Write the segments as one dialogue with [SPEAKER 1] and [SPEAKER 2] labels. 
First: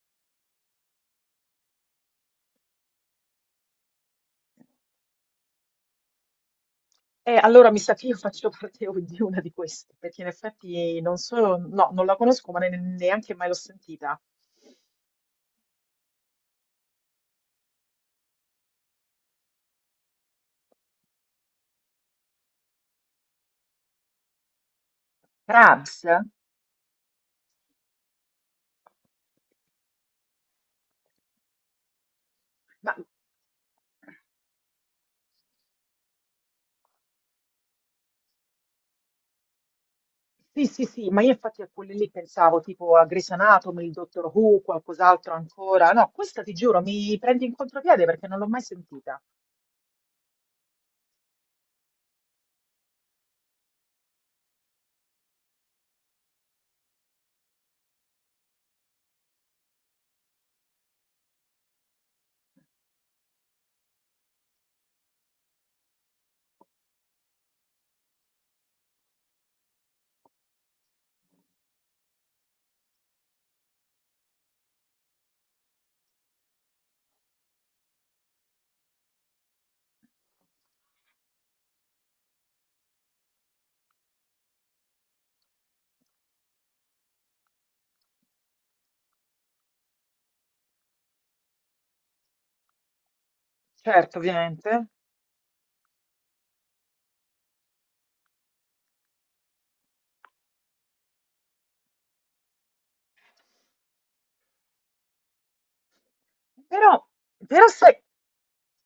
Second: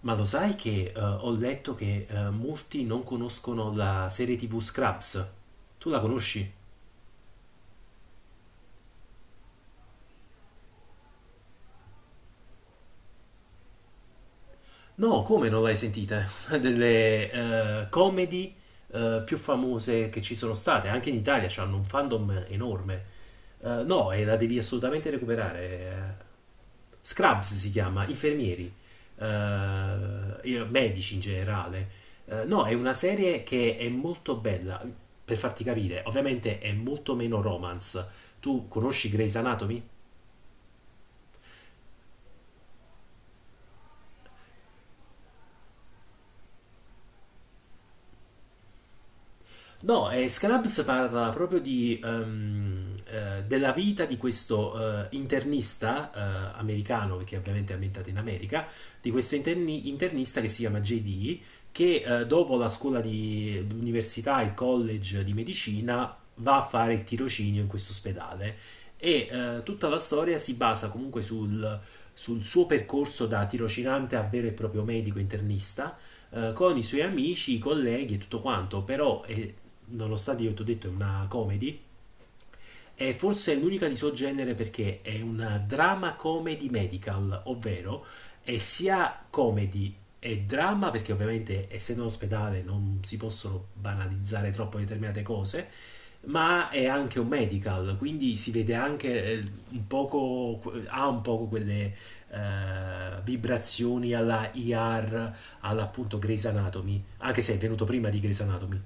[SPEAKER 1] Ma lo sai che ho letto che molti non conoscono la serie TV Scraps? Tu la conosci?
[SPEAKER 2] Allora mi sa che io faccio parte di una di queste, perché in effetti non so, no, non la conosco, ma neanche mai l'ho sentita.
[SPEAKER 1] No, come non l'hai sentita? Una delle comedy più famose che ci sono state, anche in Italia hanno un fandom enorme. No, e la devi assolutamente recuperare.
[SPEAKER 2] Crabs?
[SPEAKER 1] eh. Scrubs si chiama, infermieri, medici in generale. No, è
[SPEAKER 2] Ma
[SPEAKER 1] una serie che è molto bella, per farti capire, ovviamente è molto meno romance. Tu conosci Grey's Anatomy?
[SPEAKER 2] sì, sì, sì, ma io infatti a quelle lì pensavo, tipo a Grey's Anatomy, il Dottor Who, qualcos'altro ancora. No, questa ti giuro, mi prendi in contropiede perché non l'ho mai sentita.
[SPEAKER 1] No, e Scrubs parla proprio della vita di questo internista americano, perché ovviamente è ambientato in America, di questo internista che si chiama JD, che dopo la scuola di università, il college di medicina, va a fare il tirocinio in questo ospedale. E tutta la storia si basa comunque sul suo percorso da tirocinante a vero e proprio medico internista con i suoi amici, i colleghi e tutto quanto. Però è, nonostante io ti ho detto è una comedy, è forse l'unica di suo genere perché è una drama comedy medical, ovvero è sia comedy e drama perché ovviamente essendo in ospedale non si possono
[SPEAKER 2] Certo,
[SPEAKER 1] banalizzare troppo
[SPEAKER 2] ovviamente.
[SPEAKER 1] determinate cose, ma è anche un medical, quindi si vede anche un poco, ha un poco quelle vibrazioni alla IR, all'appunto Grey's
[SPEAKER 2] Però,
[SPEAKER 1] Anatomy, anche se è
[SPEAKER 2] però
[SPEAKER 1] venuto
[SPEAKER 2] sai.
[SPEAKER 1] prima di Grey's Anatomy.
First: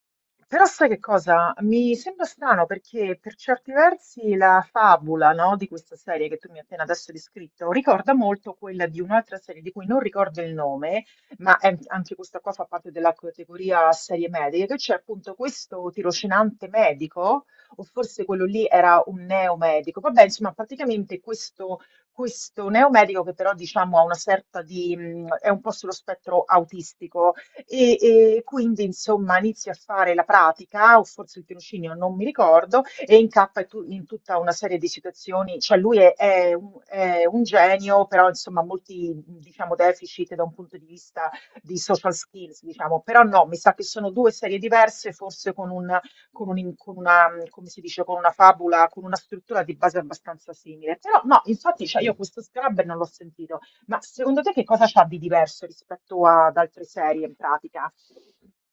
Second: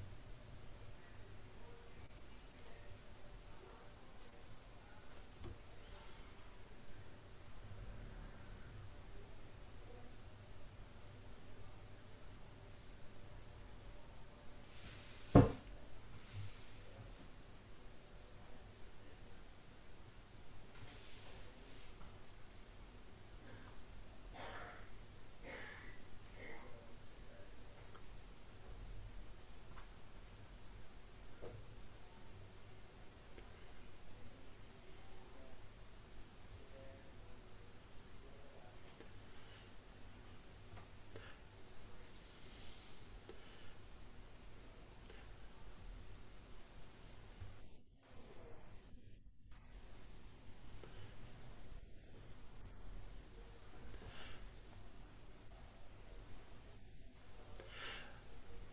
[SPEAKER 2] Però sai che cosa? Mi sembra strano perché per certi versi la fabula, no, di questa serie che tu mi hai appena adesso descritto ricorda molto quella di un'altra serie di cui non ricordo il nome, ma anche questa qua fa parte della categoria serie mediche, che c'è appunto questo tirocinante medico, o forse quello lì era un neomedico. Vabbè, insomma, praticamente questo neomedico che però diciamo ha una certa di... è un po' sullo spettro autistico e, e quindi insomma inizio a fare la pratica, o forse il tirocinio, non mi ricordo, e incappa in tutta una serie di situazioni, cioè è un genio, però insomma ha molti diciamo deficit da un punto di vista di social skills, diciamo, però no, mi sa che sono due serie diverse, con una, come si dice, con una fabula, con una struttura di base abbastanza simile, però no, infatti cioè, io questo Scrubber non l'ho sentito, ma secondo te che cosa c'ha di diverso rispetto ad altre serie in pratica?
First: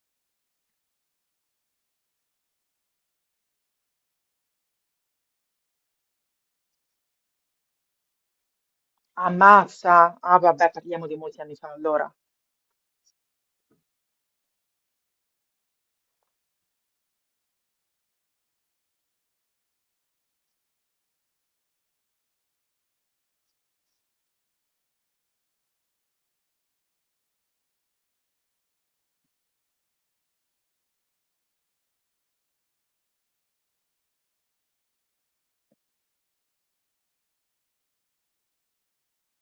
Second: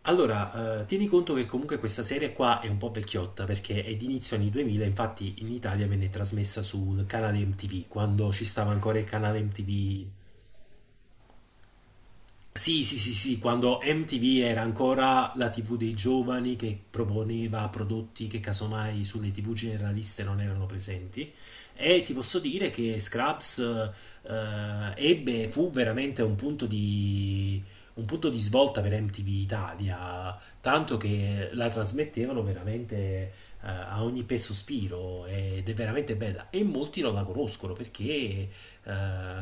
[SPEAKER 1] Allora, tieni conto che comunque questa serie qua è un po' vecchiotta perché è di inizio anni 2000. Infatti in Italia venne trasmessa sul canale MTV, quando ci stava ancora il canale MTV.
[SPEAKER 2] Ammazza? Ah, vabbè, parliamo di molti anni fa allora.
[SPEAKER 1] Sì, sì, sì, sì, quando MTV era ancora la TV dei giovani che proponeva prodotti che casomai sulle TV generaliste non erano presenti. E ti posso dire che Scraps fu veramente un punto di, svolta per MTV Italia, tanto che la trasmettevano veramente a ogni peso sospiro ed è veramente bella. E molti non la conoscono perché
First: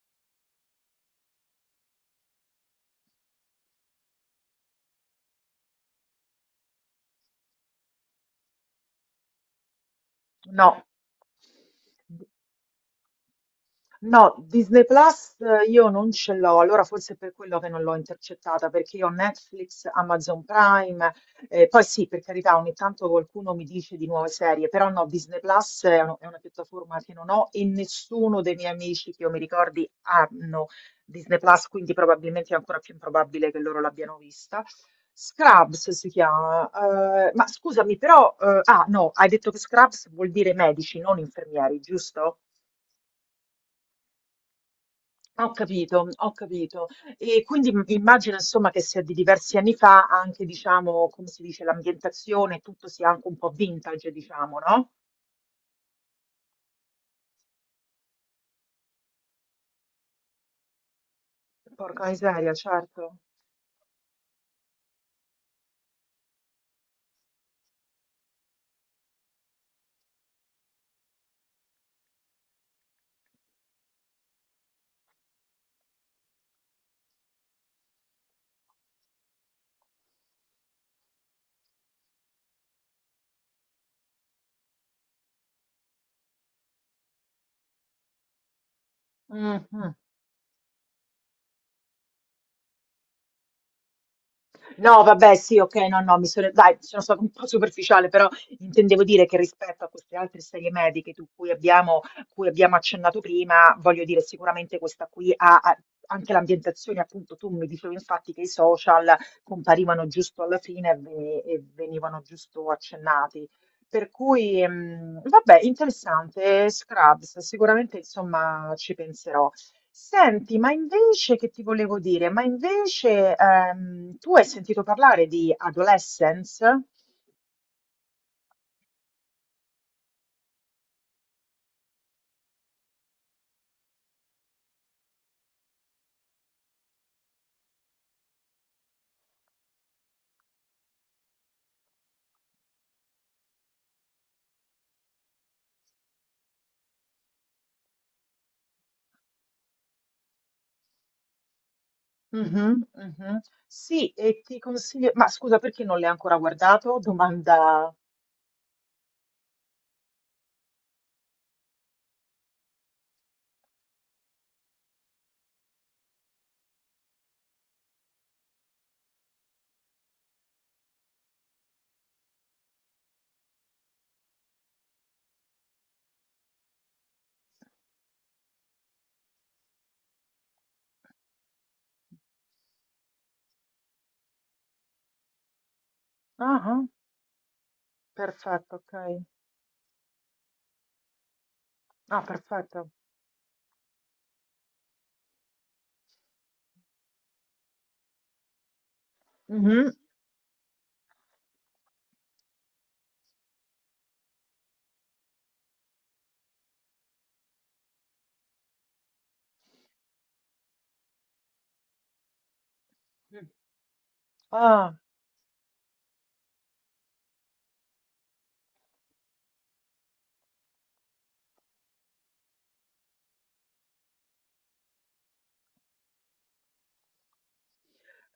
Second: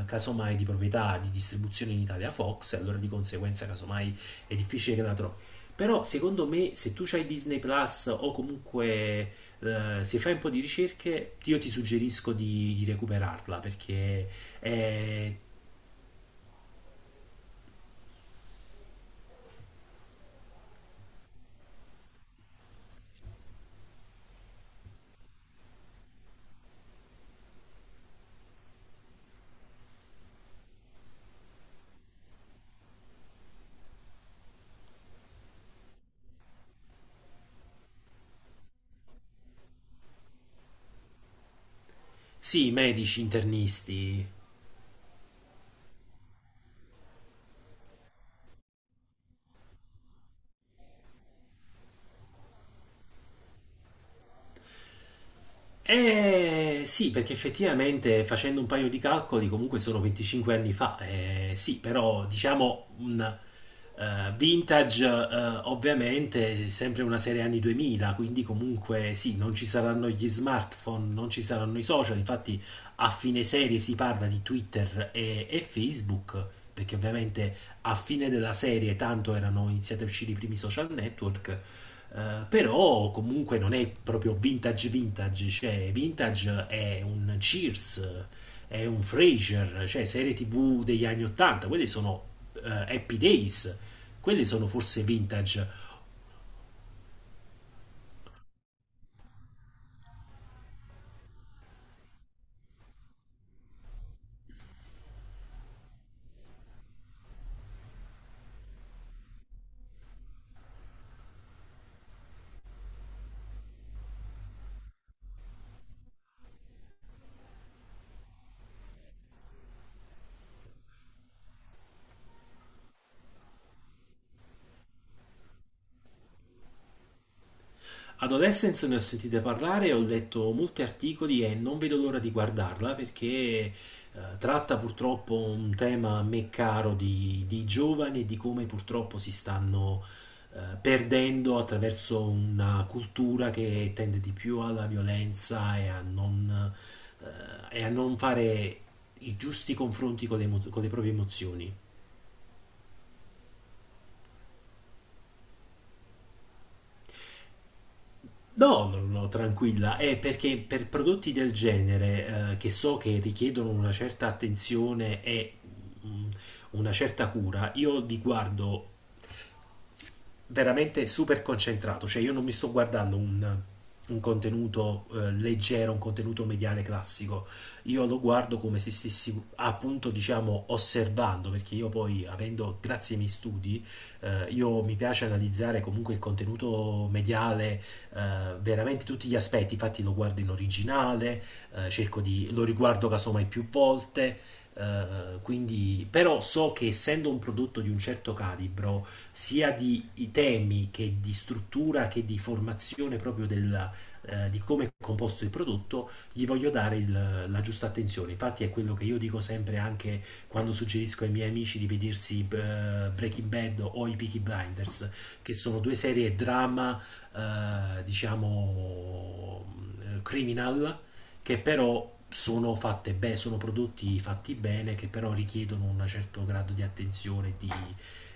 [SPEAKER 1] casomai di proprietà di distribuzione in Italia Fox, e allora di conseguenza casomai è difficile che la trovi. Però secondo me se tu hai Disney Plus o comunque se fai un po' di
[SPEAKER 2] No.
[SPEAKER 1] ricerche, io ti suggerisco di recuperarla perché
[SPEAKER 2] No, Disney
[SPEAKER 1] è...
[SPEAKER 2] Plus io non ce l'ho, allora forse è per quello che non l'ho intercettata, perché io ho Netflix, Amazon Prime, poi sì, per carità, ogni tanto qualcuno mi dice di nuove serie, però no, Disney Plus è una piattaforma che non ho e nessuno dei miei amici che io mi ricordi hanno Disney Plus, quindi probabilmente è ancora più improbabile che loro l'abbiano vista. Scrubs si chiama, ma scusami, però, ah no, hai detto che Scrubs vuol dire medici, non infermieri, giusto?
[SPEAKER 1] Sì, medici, internisti.
[SPEAKER 2] Ho capito, ho capito. E quindi immagino insomma che sia di diversi anni fa anche, diciamo, come si dice, l'ambientazione, tutto sia anche un po' vintage, diciamo, no?
[SPEAKER 1] Eh sì, perché effettivamente facendo un paio di calcoli comunque sono 25 anni fa, sì,
[SPEAKER 2] Porca
[SPEAKER 1] però
[SPEAKER 2] miseria,
[SPEAKER 1] diciamo
[SPEAKER 2] certo.
[SPEAKER 1] un vintage ovviamente è sempre una serie anni 2000, quindi comunque sì, non ci saranno gli smartphone, non ci saranno i social. Infatti a fine serie si parla di Twitter e Facebook, perché ovviamente a fine della serie tanto erano iniziati a uscire i primi social network. Però comunque non è proprio vintage vintage, cioè vintage è un Cheers, è un Frasier,
[SPEAKER 2] Mhm.
[SPEAKER 1] cioè serie TV degli anni 80, quelle sono eh, Happy Days, quelle sono
[SPEAKER 2] No,
[SPEAKER 1] forse
[SPEAKER 2] vabbè, sì,
[SPEAKER 1] vintage.
[SPEAKER 2] ok, no, no, mi sono, dai, sono stata un po' superficiale, però intendevo dire che rispetto a queste altre serie mediche cui abbiamo accennato prima, voglio dire, sicuramente questa qui ha, anche l'ambientazione, appunto, tu mi dicevi infatti che i social comparivano giusto alla fine e e venivano giusto accennati. Per cui, vabbè, interessante, Scrubs, sicuramente, insomma, ci penserò. Senti, ma invece che ti volevo dire? Ma invece tu hai sentito parlare di Adolescence?
[SPEAKER 1] Adolescence ne ho sentite parlare, ho letto molti articoli e non vedo l'ora di guardarla perché tratta purtroppo un tema a me caro di giovani e di come purtroppo si stanno perdendo attraverso una cultura che tende di più alla violenza eh, e a non fare i giusti confronti con con le proprie emozioni.
[SPEAKER 2] Mhm. Mhm. Sì, e ti consiglio... Ma scusa, perché non l'hai ancora guardato? Domanda...
[SPEAKER 1] No, no, no, tranquilla. È perché per prodotti del genere, che so che richiedono una certa attenzione e mm, una certa cura, io li guardo veramente super concentrato, cioè io non mi sto guardando un contenuto leggero, un contenuto mediale classico, io lo guardo come se stessi appunto diciamo osservando, perché io poi avendo, grazie ai miei studi, io mi piace analizzare comunque il
[SPEAKER 2] Ah, ah,
[SPEAKER 1] contenuto mediale,
[SPEAKER 2] perfetto,
[SPEAKER 1] veramente
[SPEAKER 2] ok.
[SPEAKER 1] tutti gli aspetti. Infatti lo guardo in originale,
[SPEAKER 2] Ah,
[SPEAKER 1] lo
[SPEAKER 2] perfetto.
[SPEAKER 1] riguardo casomai più volte, quindi, però so che essendo un prodotto di un certo calibro, sia
[SPEAKER 2] Mhm.
[SPEAKER 1] di i temi che di struttura che di formazione proprio del, di come è composto il prodotto, gli voglio dare la giusta attenzione. Infatti è quello che io dico sempre anche quando suggerisco ai miei amici di vedersi
[SPEAKER 2] Mm.
[SPEAKER 1] Breaking Bad o i Peaky
[SPEAKER 2] Ah.
[SPEAKER 1] Blinders, che sono due serie drama, diciamo, criminal, che però sono fatte bene, sono prodotti fatti bene, che però richiedono un certo grado di attenzione e di,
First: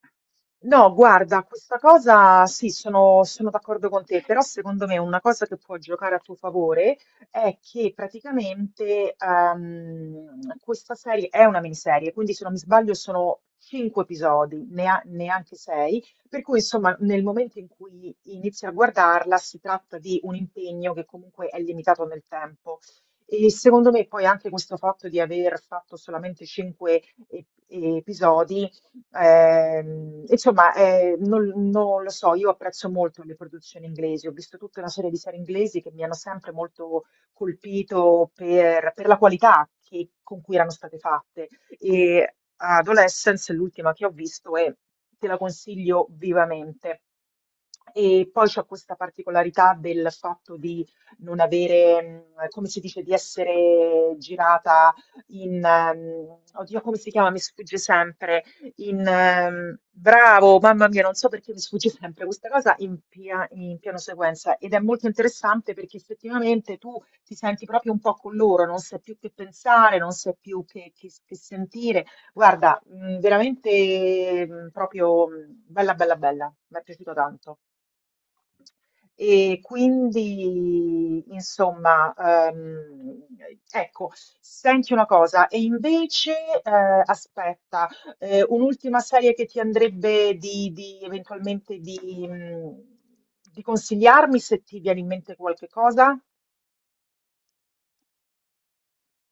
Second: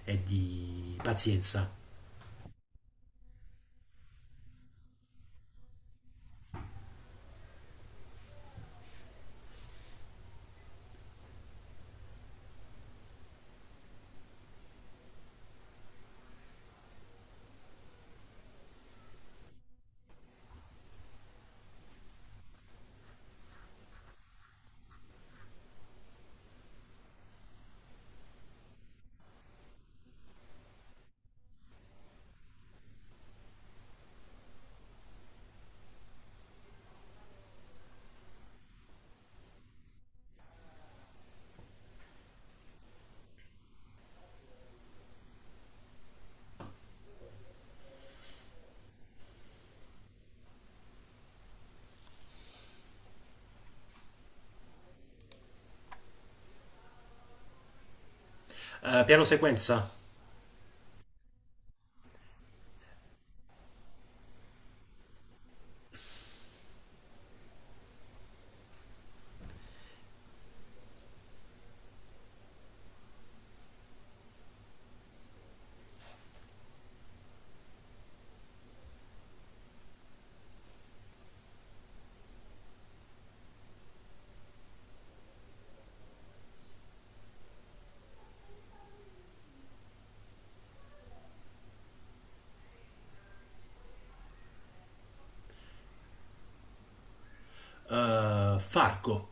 [SPEAKER 1] e
[SPEAKER 2] No,
[SPEAKER 1] di
[SPEAKER 2] guarda,
[SPEAKER 1] pazienza.
[SPEAKER 2] questa cosa sì, sono, sono d'accordo con te, però secondo me una cosa che può giocare a tuo favore è che praticamente questa serie è una miniserie, quindi se non mi sbaglio sono cinque episodi, neanche sei, per cui insomma nel momento in cui inizi a guardarla si tratta di un impegno che comunque è limitato nel tempo. E secondo me poi anche questo fatto di aver fatto solamente e- episodi. Ehm, insomma, eh, non, non lo so, io apprezzo molto le produzioni inglesi, ho visto tutta una serie di serie inglesi che mi hanno sempre molto colpito per la qualità con cui erano state fatte. E Adolescence, l'ultima che ho visto, e te la consiglio vivamente. E poi c'è questa particolarità del fatto di non avere, come si dice, di essere girata in, oddio, come si chiama? Mi sfugge sempre in
[SPEAKER 1] Piano sequenza,
[SPEAKER 2] bravo, mamma mia, non so perché mi sfugge sempre questa cosa in, in piano sequenza ed è molto interessante perché effettivamente tu ti senti proprio un po' con loro, non sai più che pensare, non sai più che, che sentire. Guarda, veramente proprio bella, bella, bella, mi è piaciuto tanto. E quindi, insomma, ecco, senti una cosa, e invece, aspetta, un'ultima serie che ti andrebbe eventualmente di consigliarmi se ti viene in mente qualche cosa?
[SPEAKER 1] Fargo.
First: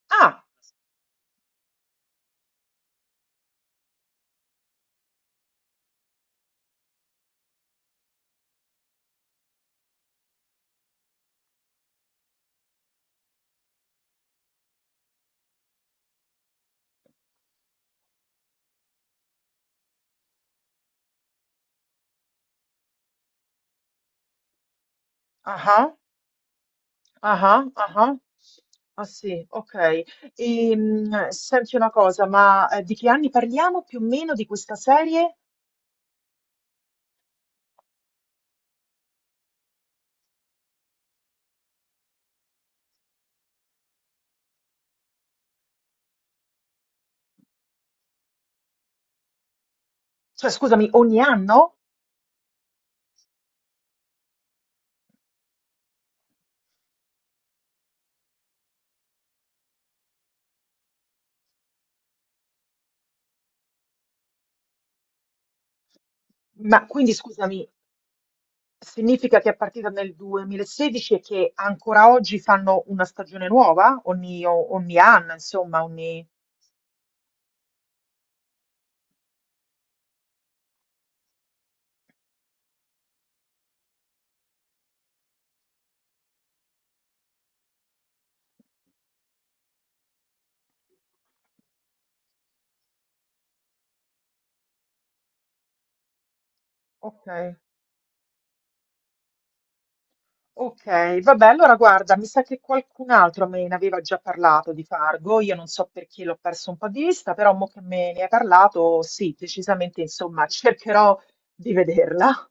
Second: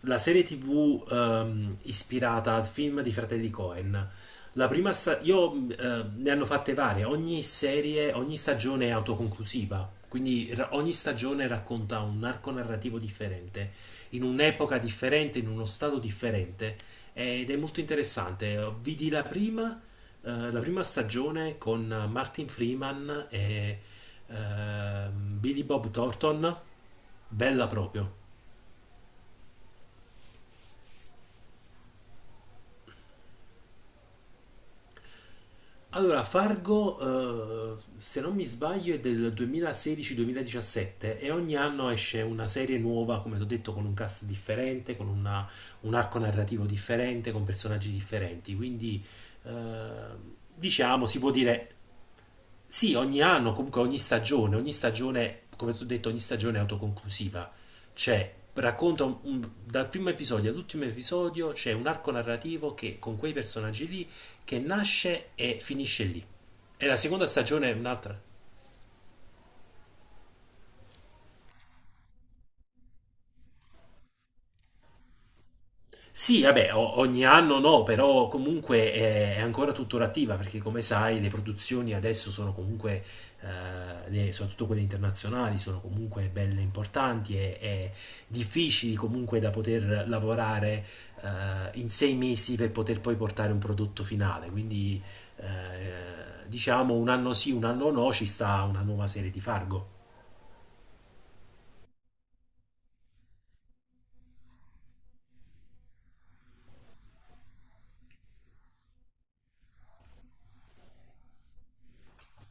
[SPEAKER 1] La serie
[SPEAKER 2] Ah,
[SPEAKER 1] TV ispirata al film di Fratelli Coen. La prima sta- io Ne hanno fatte varie, ogni stagione è autoconclusiva, quindi ogni stagione racconta un arco narrativo differente, in un'epoca differente, in uno stato differente ed è molto interessante. Vidi la prima stagione con Martin Freeman e Billy Bob
[SPEAKER 2] ah,
[SPEAKER 1] Thornton,
[SPEAKER 2] ah,
[SPEAKER 1] bella
[SPEAKER 2] ah,
[SPEAKER 1] proprio.
[SPEAKER 2] ah, sì, ok. Senti una cosa, ma di che anni parliamo più o meno di questa serie?
[SPEAKER 1] Allora, Fargo, se non mi sbaglio, è del 2016-2017 e ogni anno esce una serie nuova, come ti ho detto, con un cast differente, con un arco narrativo differente, con personaggi differenti. Quindi,
[SPEAKER 2] Cioè, scusami,
[SPEAKER 1] diciamo,
[SPEAKER 2] ogni
[SPEAKER 1] si può dire
[SPEAKER 2] anno?
[SPEAKER 1] sì, ogni anno, comunque ogni stagione, come ti ho detto, ogni stagione è autoconclusiva. Cioè, racconta dal primo episodio all'ultimo episodio c'è un arco narrativo che con quei personaggi lì che nasce e finisce lì.
[SPEAKER 2] Ma
[SPEAKER 1] E la
[SPEAKER 2] quindi
[SPEAKER 1] seconda
[SPEAKER 2] scusami,
[SPEAKER 1] stagione è un'altra.
[SPEAKER 2] significa che è partita nel 2016 e che ancora oggi fanno una stagione nuova? Ogni anno, insomma, ogni...
[SPEAKER 1] Sì, vabbè, ogni anno no, però comunque è ancora tuttora attiva perché come sai le produzioni adesso sono comunque, soprattutto quelle internazionali, sono comunque belle importanti e difficili comunque da poter lavorare in 6 mesi per poter poi portare un prodotto finale. Quindi diciamo un
[SPEAKER 2] Ok,
[SPEAKER 1] anno sì, un anno no, ci sta una nuova serie di Fargo.
[SPEAKER 2] ok, vabbè, allora guarda, mi sa che qualcun altro me ne aveva già parlato di Fargo, io non so perché l'ho perso un po' di vista, però mo che me ne hai parlato, sì, decisamente, insomma, cercherò di vederla.